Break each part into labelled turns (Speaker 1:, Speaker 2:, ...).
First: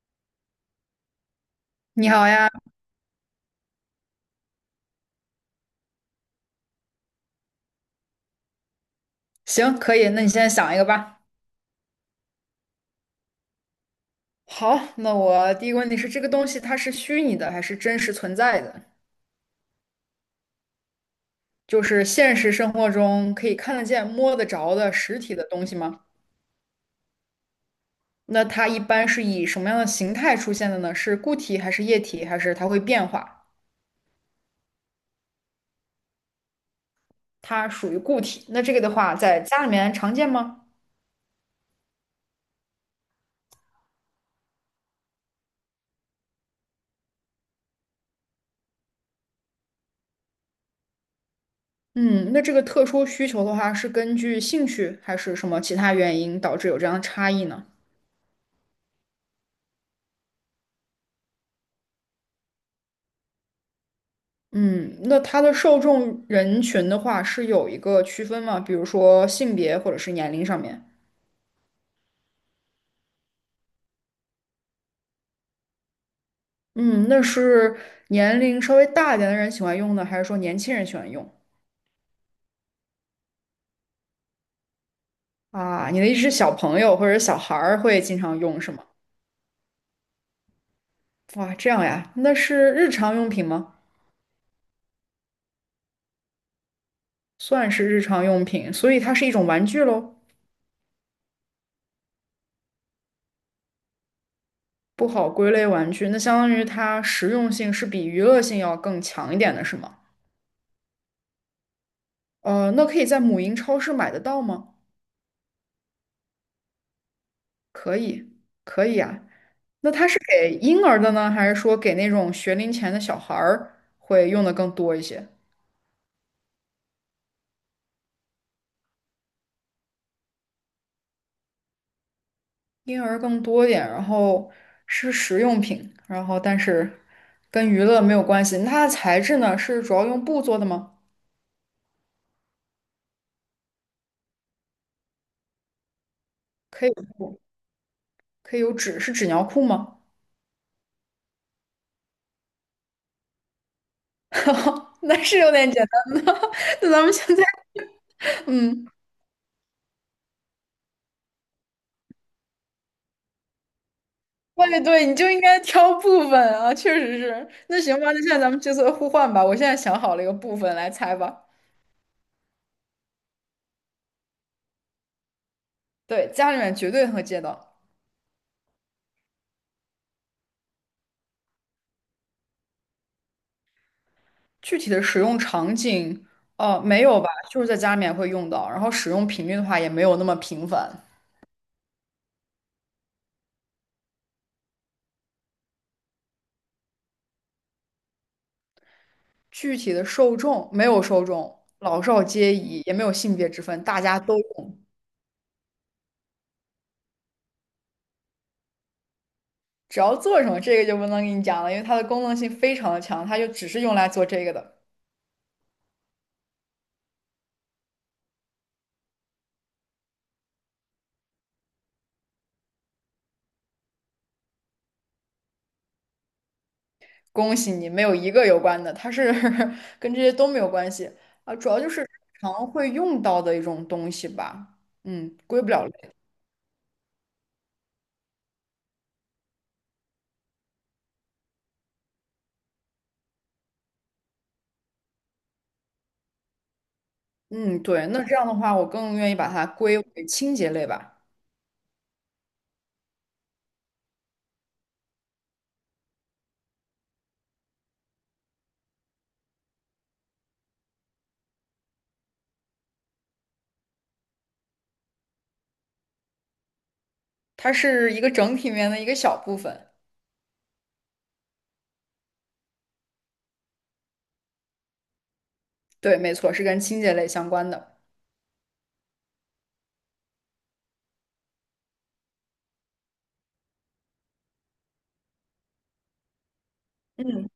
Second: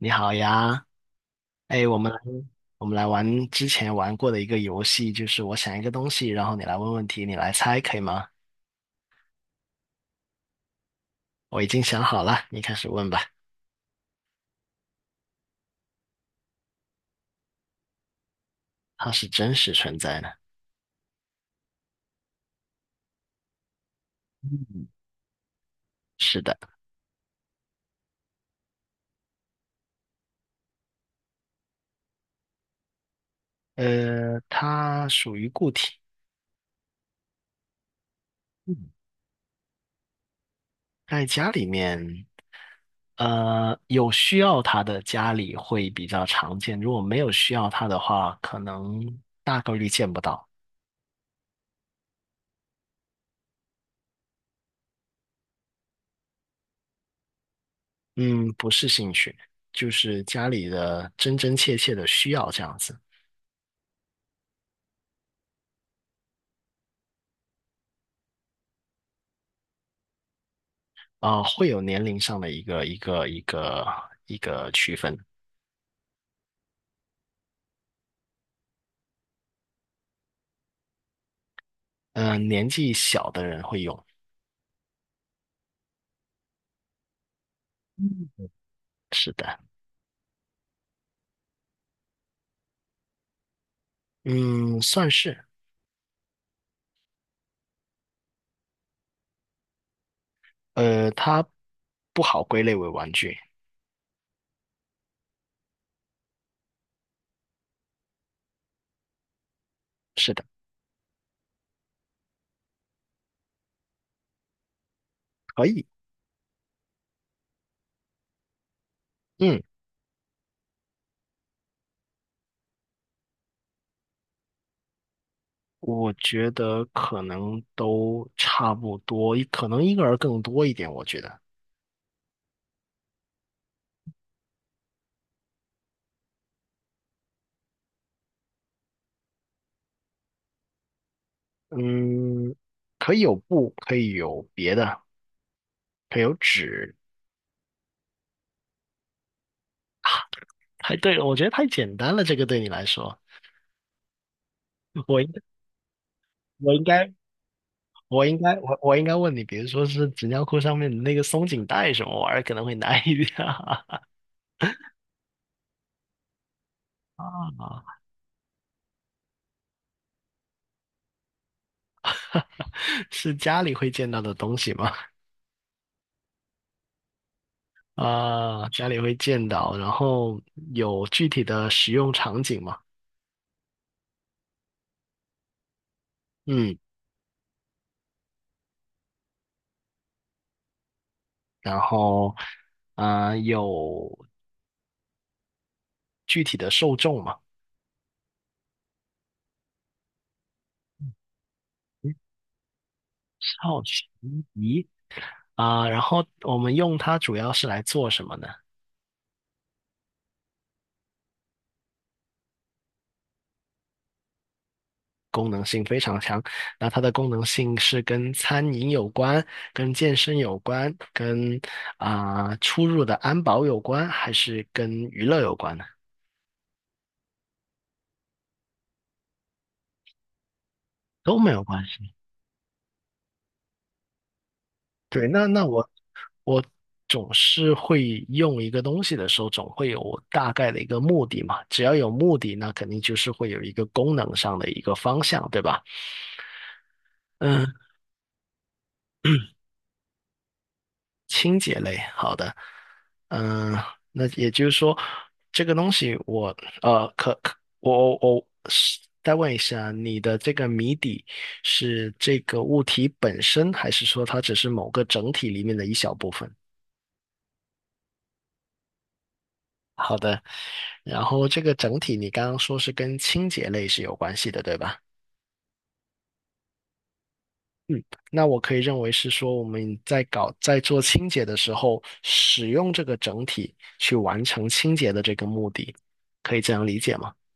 Speaker 1: 你好呀，哎，我
Speaker 2: 你
Speaker 1: 们来
Speaker 2: 好呀，
Speaker 1: 我们来玩之前玩过的一个游戏，就是我想一个东西，然后你来问问题，你来猜，可以吗？
Speaker 2: 行，可以，那你现在想一个吧。
Speaker 1: 我已经想好了，你开始问吧。
Speaker 2: 好，那我第一个问题是，这个东西它是虚拟的还是真实存在的？
Speaker 1: 它是真实存在的。
Speaker 2: 就是现实生活中可以看得见、摸得着
Speaker 1: 嗯，
Speaker 2: 的实体的东西吗？
Speaker 1: 是的。
Speaker 2: 那它一般是以什么样的形态出现的呢？是固体还是液体，还是它会变化？
Speaker 1: 它属于固体。
Speaker 2: 它属于固体。那这个
Speaker 1: 嗯，
Speaker 2: 的话，在家里面常见吗？
Speaker 1: 在家里面，有需要它的家里会比较常见，如果没有需要它的话，可能大概率见不到。
Speaker 2: 嗯，那这个特殊需求的话，是根据兴趣还是什么其他原因导致有这样的差异呢？
Speaker 1: 嗯，不是兴趣，就是家里的真真切切的需要这样子。
Speaker 2: 嗯，那它的受众人群的话是有一个区分吗？比如说性别或者是年龄上面？
Speaker 1: 啊、会有年龄上的一个区分。
Speaker 2: 嗯，那是年龄稍微大一点的人喜欢用呢，还是说年轻人喜欢用？
Speaker 1: 嗯、年纪小的人会用。
Speaker 2: 啊，你的意思是小朋友或者小孩儿会经
Speaker 1: 嗯，
Speaker 2: 常用是吗？
Speaker 1: 是的。
Speaker 2: 哇，这样呀，那是日常用品吗？
Speaker 1: 嗯，算是。
Speaker 2: 算是日常用品，所以它是一种玩具喽，
Speaker 1: 它不好归类为玩具。
Speaker 2: 不好归类玩具。那相当于它实用性是比娱乐性要更强一点的是吗？
Speaker 1: 是的。
Speaker 2: 那可以在母婴超市买得到吗？
Speaker 1: 可以。
Speaker 2: 可以，可以啊。
Speaker 1: 嗯，
Speaker 2: 那它是给婴儿的呢，还是说给那种学龄前的小孩儿会用的更多一些？
Speaker 1: 我觉得可能都差不多，可能婴儿更多一点，我觉得。
Speaker 2: 婴儿更多一点，然后是食用品，然后但是跟娱乐没有关系。那它的材质呢，是主要用布做的吗？
Speaker 1: 嗯，可以有布，可以有别的，可以有
Speaker 2: 可以
Speaker 1: 纸。
Speaker 2: 有布，可以有纸，是纸尿裤吗？
Speaker 1: 啊，太对了，我觉得太简单了，这个对你来说，我
Speaker 2: 那
Speaker 1: 应
Speaker 2: 是有点简单的。
Speaker 1: 我 应
Speaker 2: 那咱
Speaker 1: 该
Speaker 2: 们现在，
Speaker 1: 我应该我
Speaker 2: 嗯，
Speaker 1: 我应该问你，比如说是纸尿裤上面的那个松紧带什么玩意儿，可能会难一点啊。
Speaker 2: 对对，你就应该挑部分啊，确实 是。那
Speaker 1: 啊，
Speaker 2: 行吧，那现在咱们角色互换吧。我现在想好了一个部分来猜吧。
Speaker 1: 是家里会见到的东西吗？
Speaker 2: 对，家里面绝对会见到。
Speaker 1: 啊，家里会见到，然后有具体的使用场景吗？
Speaker 2: 具体的使用场景，
Speaker 1: 嗯，
Speaker 2: 没有吧，就是在家里面会用到，然后使用频率的话也没有那么频繁。
Speaker 1: 然后啊，有具体的受众吗？
Speaker 2: 具体的受众没有受众，老
Speaker 1: 嗯，
Speaker 2: 少皆宜，也没有性别之
Speaker 1: 好
Speaker 2: 分，大
Speaker 1: 奇
Speaker 2: 家都用。
Speaker 1: 仪啊，然后我们用它主要是来做什么呢？
Speaker 2: 只要做什么，这个就不能给你讲了，因为它的功能性非常的强，它就只是用来做这个的。
Speaker 1: 功能性非常强。那它的功能性是跟餐饮有关、跟健身有关、跟啊、出入的安保有关，还是跟娱乐有关呢？
Speaker 2: 恭喜你，没有一个有关的，它是 跟这些都没有关系
Speaker 1: 都没
Speaker 2: 啊，
Speaker 1: 有
Speaker 2: 主要
Speaker 1: 关
Speaker 2: 就是日
Speaker 1: 系。
Speaker 2: 常会用到的一种东西吧。
Speaker 1: 对，
Speaker 2: 嗯，
Speaker 1: 那
Speaker 2: 归
Speaker 1: 那
Speaker 2: 不了
Speaker 1: 我
Speaker 2: 类。
Speaker 1: 我总是会用一个东西的时候，总会有我大概的一个目的嘛。只要有目的，那肯定就是会有一个功能上的一个方向，对吧？嗯。
Speaker 2: 嗯，对，那这样的话，我更愿意把它归为清洁类吧。
Speaker 1: 清洁类，好的。嗯，那也就是说，这个东西我，呃，可可，我是再问一下，你的这个谜底是这个物体本身，还是说它只是某个整体里面的一小部分？
Speaker 2: 它是一个整体里面的一个小部分。
Speaker 1: 好的，然后这个整体你刚刚说是跟清洁类是有关系的，对吧？
Speaker 2: 对，没错，是跟清洁类相关的。
Speaker 1: 嗯，那我可以认为是说，我们在搞在做清洁的时候，使用这个整体去完成清洁的这个目的，可以这样理解吗？
Speaker 2: 嗯，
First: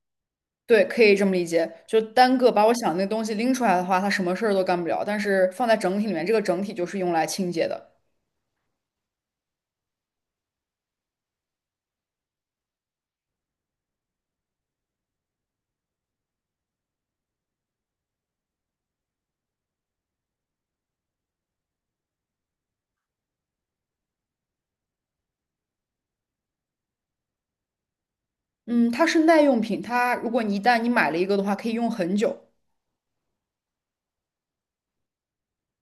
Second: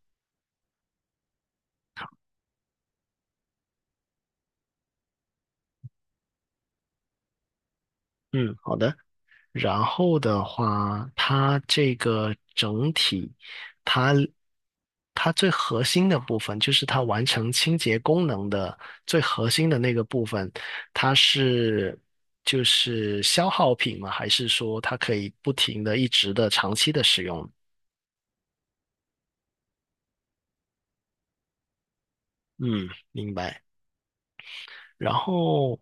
Speaker 2: 对，可以这么理解。就单个把我想的那个东西拎出来的话，它什么事儿都干不了。但是放在整体里面，这个整体就是用来清洁的。
Speaker 1: 嗯，好的。然后的话，它这个整体，它它最核心的部分，就是它完成清洁功能的最核心的那个部分，它是就是消耗品吗？还是说它可以不停的、一直的、长期的使用？
Speaker 2: 嗯，它是耐用品，它如果你一旦你买了一个的话，可以用很久。
Speaker 1: 嗯，明白。然后，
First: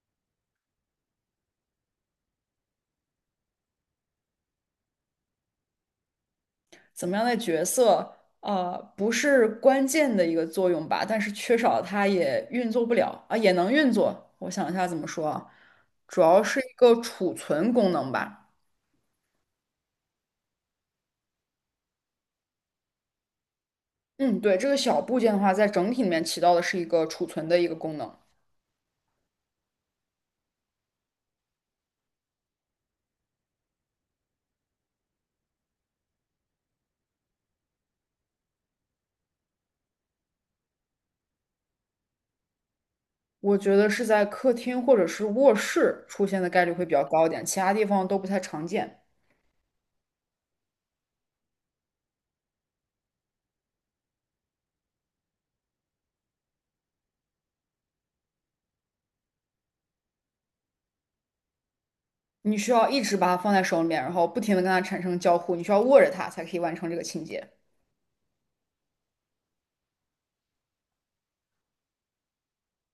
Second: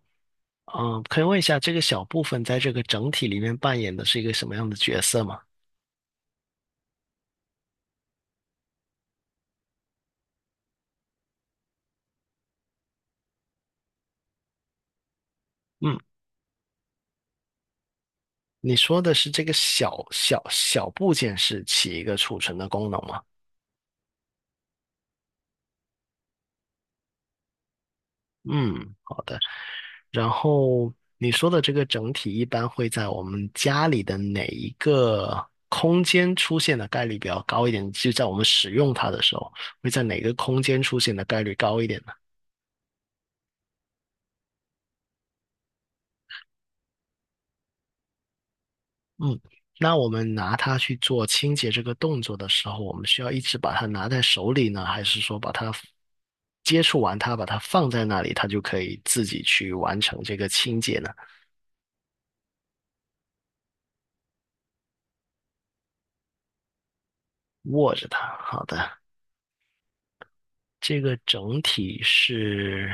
Speaker 1: 嗯、可以问一下这个小部分在这个整体里面扮演的是一个什么样的角色吗？
Speaker 2: 怎么样的角色，不是关键的一个作用吧，但是缺少它也运作不了啊，也能运作。我想一下怎么说啊，
Speaker 1: 嗯，
Speaker 2: 主要是一个储存功能吧。
Speaker 1: 你说的是这个小部件是起一个储存的功能吗？
Speaker 2: 嗯，对，这个小部件的话，在整体里面起到的是一个储存的一个功能。
Speaker 1: 嗯，好的。然后你说的这个整体一般会在我们家里的哪一个空间出现的概率比较高一点？就在我们使用它的时候，会在哪个空间出现的概率高一点？呢？
Speaker 2: 我觉得是在客厅或者是卧室出现的概率会比较高一点，其他地方都不太常见。
Speaker 1: 嗯，那我们拿它去做清洁这个动作的时候，我们需要一直把它拿在手里呢，还是说把它接触完它，把它放在那里，它就可以自己去完成这个清洁呢？
Speaker 2: 你需要一直把它放在手里面，然后不停的跟它产生交互，你需要握着它才可以完成这个清洁。
Speaker 1: 握着它，好的。这个整体是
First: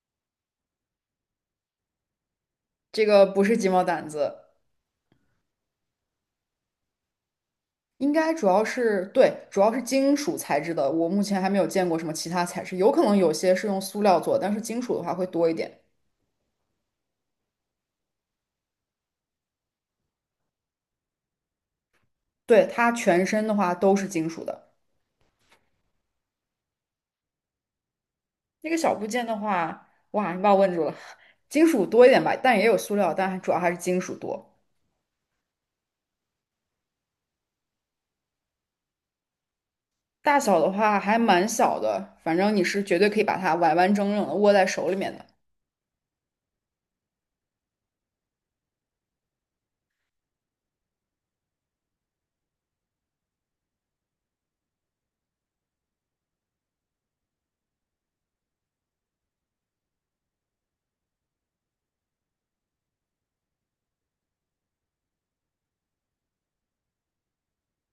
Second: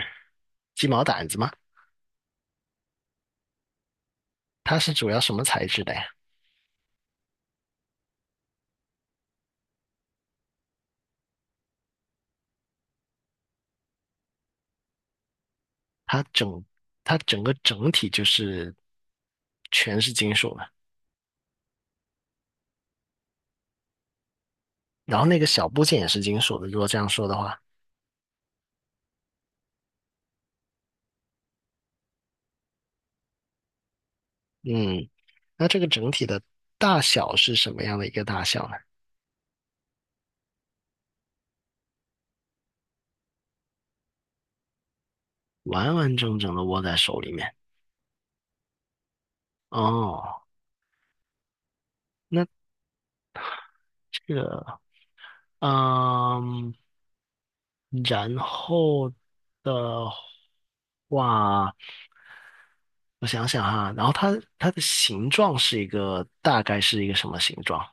Speaker 1: 鸡毛掸子吗？
Speaker 2: 这个不是鸡毛掸子，
Speaker 1: 它是主要什么材质的呀？
Speaker 2: 应该主要是，对，主要是金属材质的。我目前还没有见过什么其他材质，有可能有些是用塑料做，但是金属的话会多一点。
Speaker 1: 它整它整个整体就是全是金属的，
Speaker 2: 对，它全身的话都是金属的。
Speaker 1: 然后那个小部件也是金属的，如果这样说的话。
Speaker 2: 那个小部件的话，哇，你把我问住了。金属多一点吧，但也有塑料，但主要还是金属多。
Speaker 1: 嗯，那这个整体的大小是什么样的一个大小呢？
Speaker 2: 大小的话还蛮小的，反正你是绝对可以把它完完整整的握在手里面的。
Speaker 1: 完完整整的握在手里面。哦，那这个，嗯，然后的话，我想想哈，然后它的形状是一个大概是一个什么形状？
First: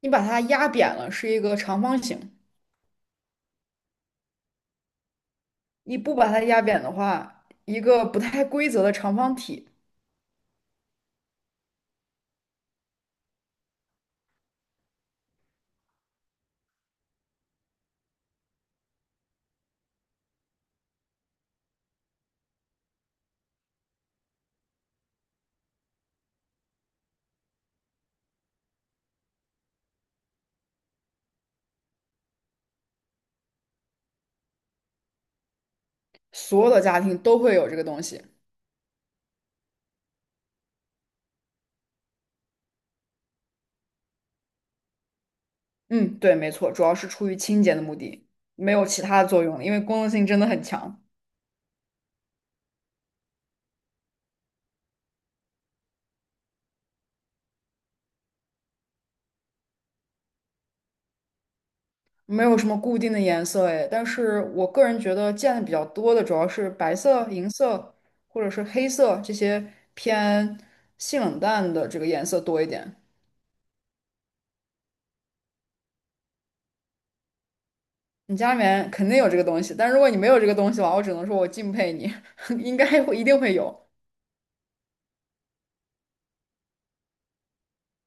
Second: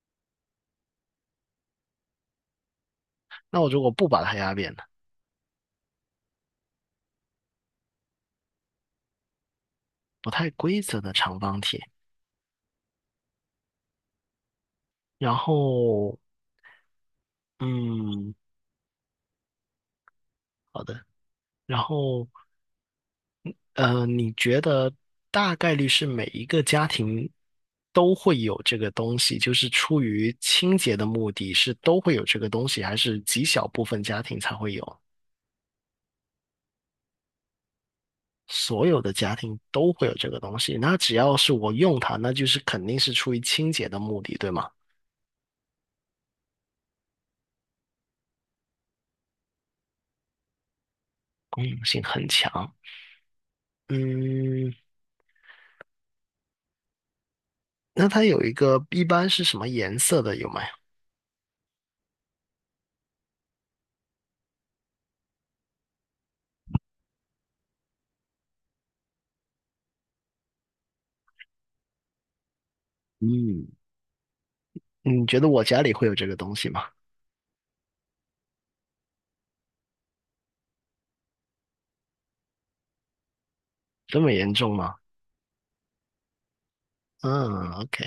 Speaker 2: 你把它压扁了是一个长方形，
Speaker 1: 那我如果不把它压扁呢？
Speaker 2: 你不把它压扁的话，一个不太规则的长方体。
Speaker 1: 不太规则的长方体。然后，嗯，好的。然后。呃，你觉得大概率是每一个家庭都会有这个东西，就是出于清洁的目的，是都会有这个东西，还是极小部分家庭才会有？
Speaker 2: 所有的家庭都会有这个东西。
Speaker 1: 所有的家庭都会有这个东西，那只要是我用它，那就是肯定是出于清洁的目的，对吗？
Speaker 2: 嗯，对，没错，主要是出于清洁的目的，没有其他的作用了因为功能性真的很强。
Speaker 1: 功能性很强。嗯，那它有一个一般是什么颜色的有没有？
Speaker 2: 没有什么固定的颜色哎，但是我个人觉得见的比较多的主要是白色、银色或者是黑色这些偏性冷淡的这个颜色多一点。
Speaker 1: 嗯，你觉得我家里会有这个东西吗？
Speaker 2: 你家里面肯定有这个东西，但如果你没有这个东西的话，我只能说我敬佩你，应该会一定会有。
Speaker 1: 这么严重吗？嗯，OK。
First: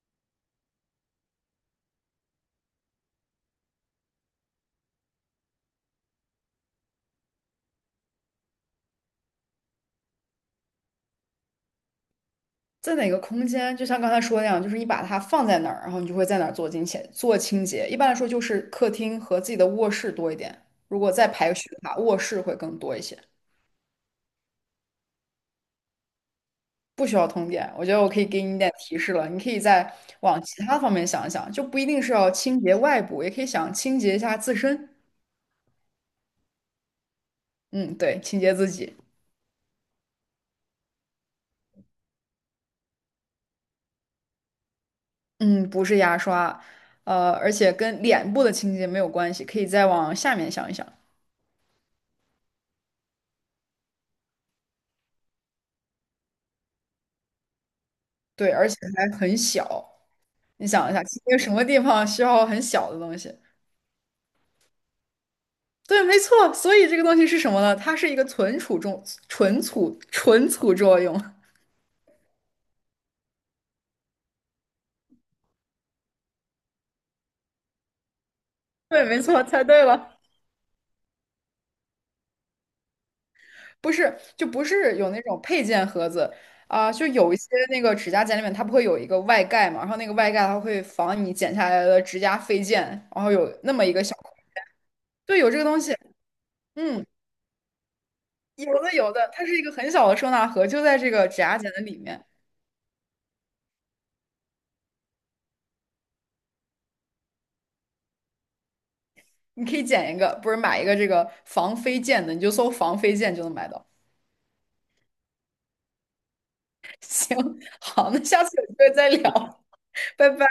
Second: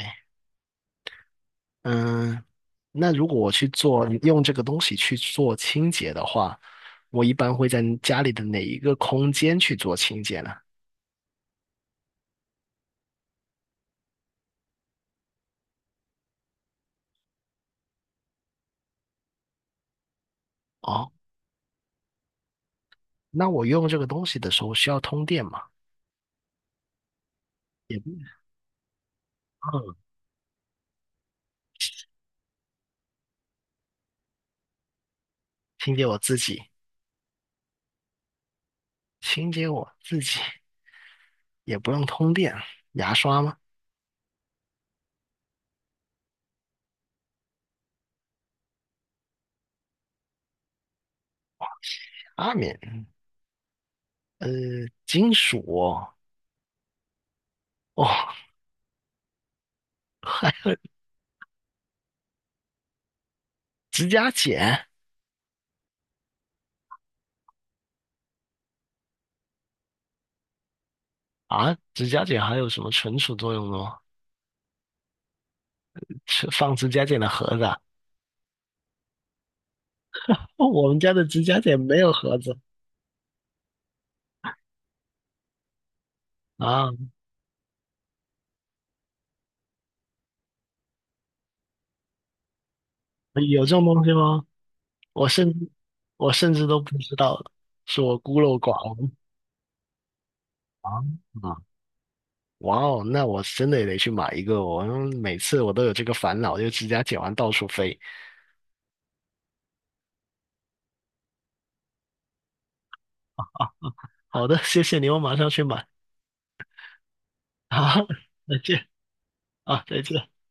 Speaker 1: 嗯，那如果我去做，用这个东西去做清洁的话，我一般会在家里的哪一个空间去做清洁呢？
Speaker 2: 在哪个空间，就像刚才说的那样，就是你把它放在哪儿，然后你就会在哪儿做清洁，做清洁。一般来说就是客厅和自己的卧室多一点，如
Speaker 1: 哦，
Speaker 2: 果再排序的话，卧室会更多一些。
Speaker 1: 那我用这个东西的时候需要通电吗？
Speaker 2: 不需要通电，我觉
Speaker 1: 也
Speaker 2: 得我
Speaker 1: 不，
Speaker 2: 可以给你一点提示了，你可以再
Speaker 1: 嗯，
Speaker 2: 往其他方面想一想，就不一定是要清洁外部，也可以想清洁一下自身。
Speaker 1: 清洁我自己，
Speaker 2: 嗯，对，清洁自己。
Speaker 1: 清洁我自己也不用通电，牙刷吗？
Speaker 2: 嗯，不是牙刷，而且跟脸部的清洁没有关系，可以再往下面想一想。
Speaker 1: 阿敏，呃，金属哦，哦，
Speaker 2: 对，而且还很小，
Speaker 1: 还
Speaker 2: 你
Speaker 1: 有
Speaker 2: 想一下，清洁什么地方需要很小的东西？
Speaker 1: 指甲剪
Speaker 2: 对，没错。所以这个东西是什么呢？它是一个存储重、存储、存储作用。
Speaker 1: 啊，指甲剪还有什么存储作用的吗？是放指甲剪的盒子啊？
Speaker 2: 对，没错，猜对了。
Speaker 1: 哦，我们家的指甲剪没有盒子。
Speaker 2: 不是，就不是有那种配件盒子
Speaker 1: 啊，
Speaker 2: 啊、就有一些那个指甲剪里面，它不会有一个外盖嘛，然后那个外盖它会防你剪下来的指甲飞溅，然后有
Speaker 1: 有这
Speaker 2: 那么
Speaker 1: 种
Speaker 2: 一个
Speaker 1: 东西
Speaker 2: 小孔
Speaker 1: 吗？我
Speaker 2: 对，有
Speaker 1: 甚
Speaker 2: 这个
Speaker 1: 至
Speaker 2: 东西，
Speaker 1: 我甚至都不
Speaker 2: 嗯，
Speaker 1: 知道，是我孤陋
Speaker 2: 有的
Speaker 1: 寡闻
Speaker 2: 有的，它是一个很小的收纳盒，就在
Speaker 1: 啊！
Speaker 2: 这个指甲剪的里面，
Speaker 1: 哇哦，那我真的也得去买一个哦，我每次我都有这个烦恼，就指甲剪完到处飞。
Speaker 2: 你可以剪一个，不是买一个这个防飞溅的，你就搜防飞溅就能买到。
Speaker 1: 好的，谢谢你，我马上去买。
Speaker 2: 行，
Speaker 1: 好，
Speaker 2: 好，那下次
Speaker 1: 再
Speaker 2: 有机
Speaker 1: 见
Speaker 2: 会再聊，
Speaker 1: 啊，再见。
Speaker 2: 拜拜。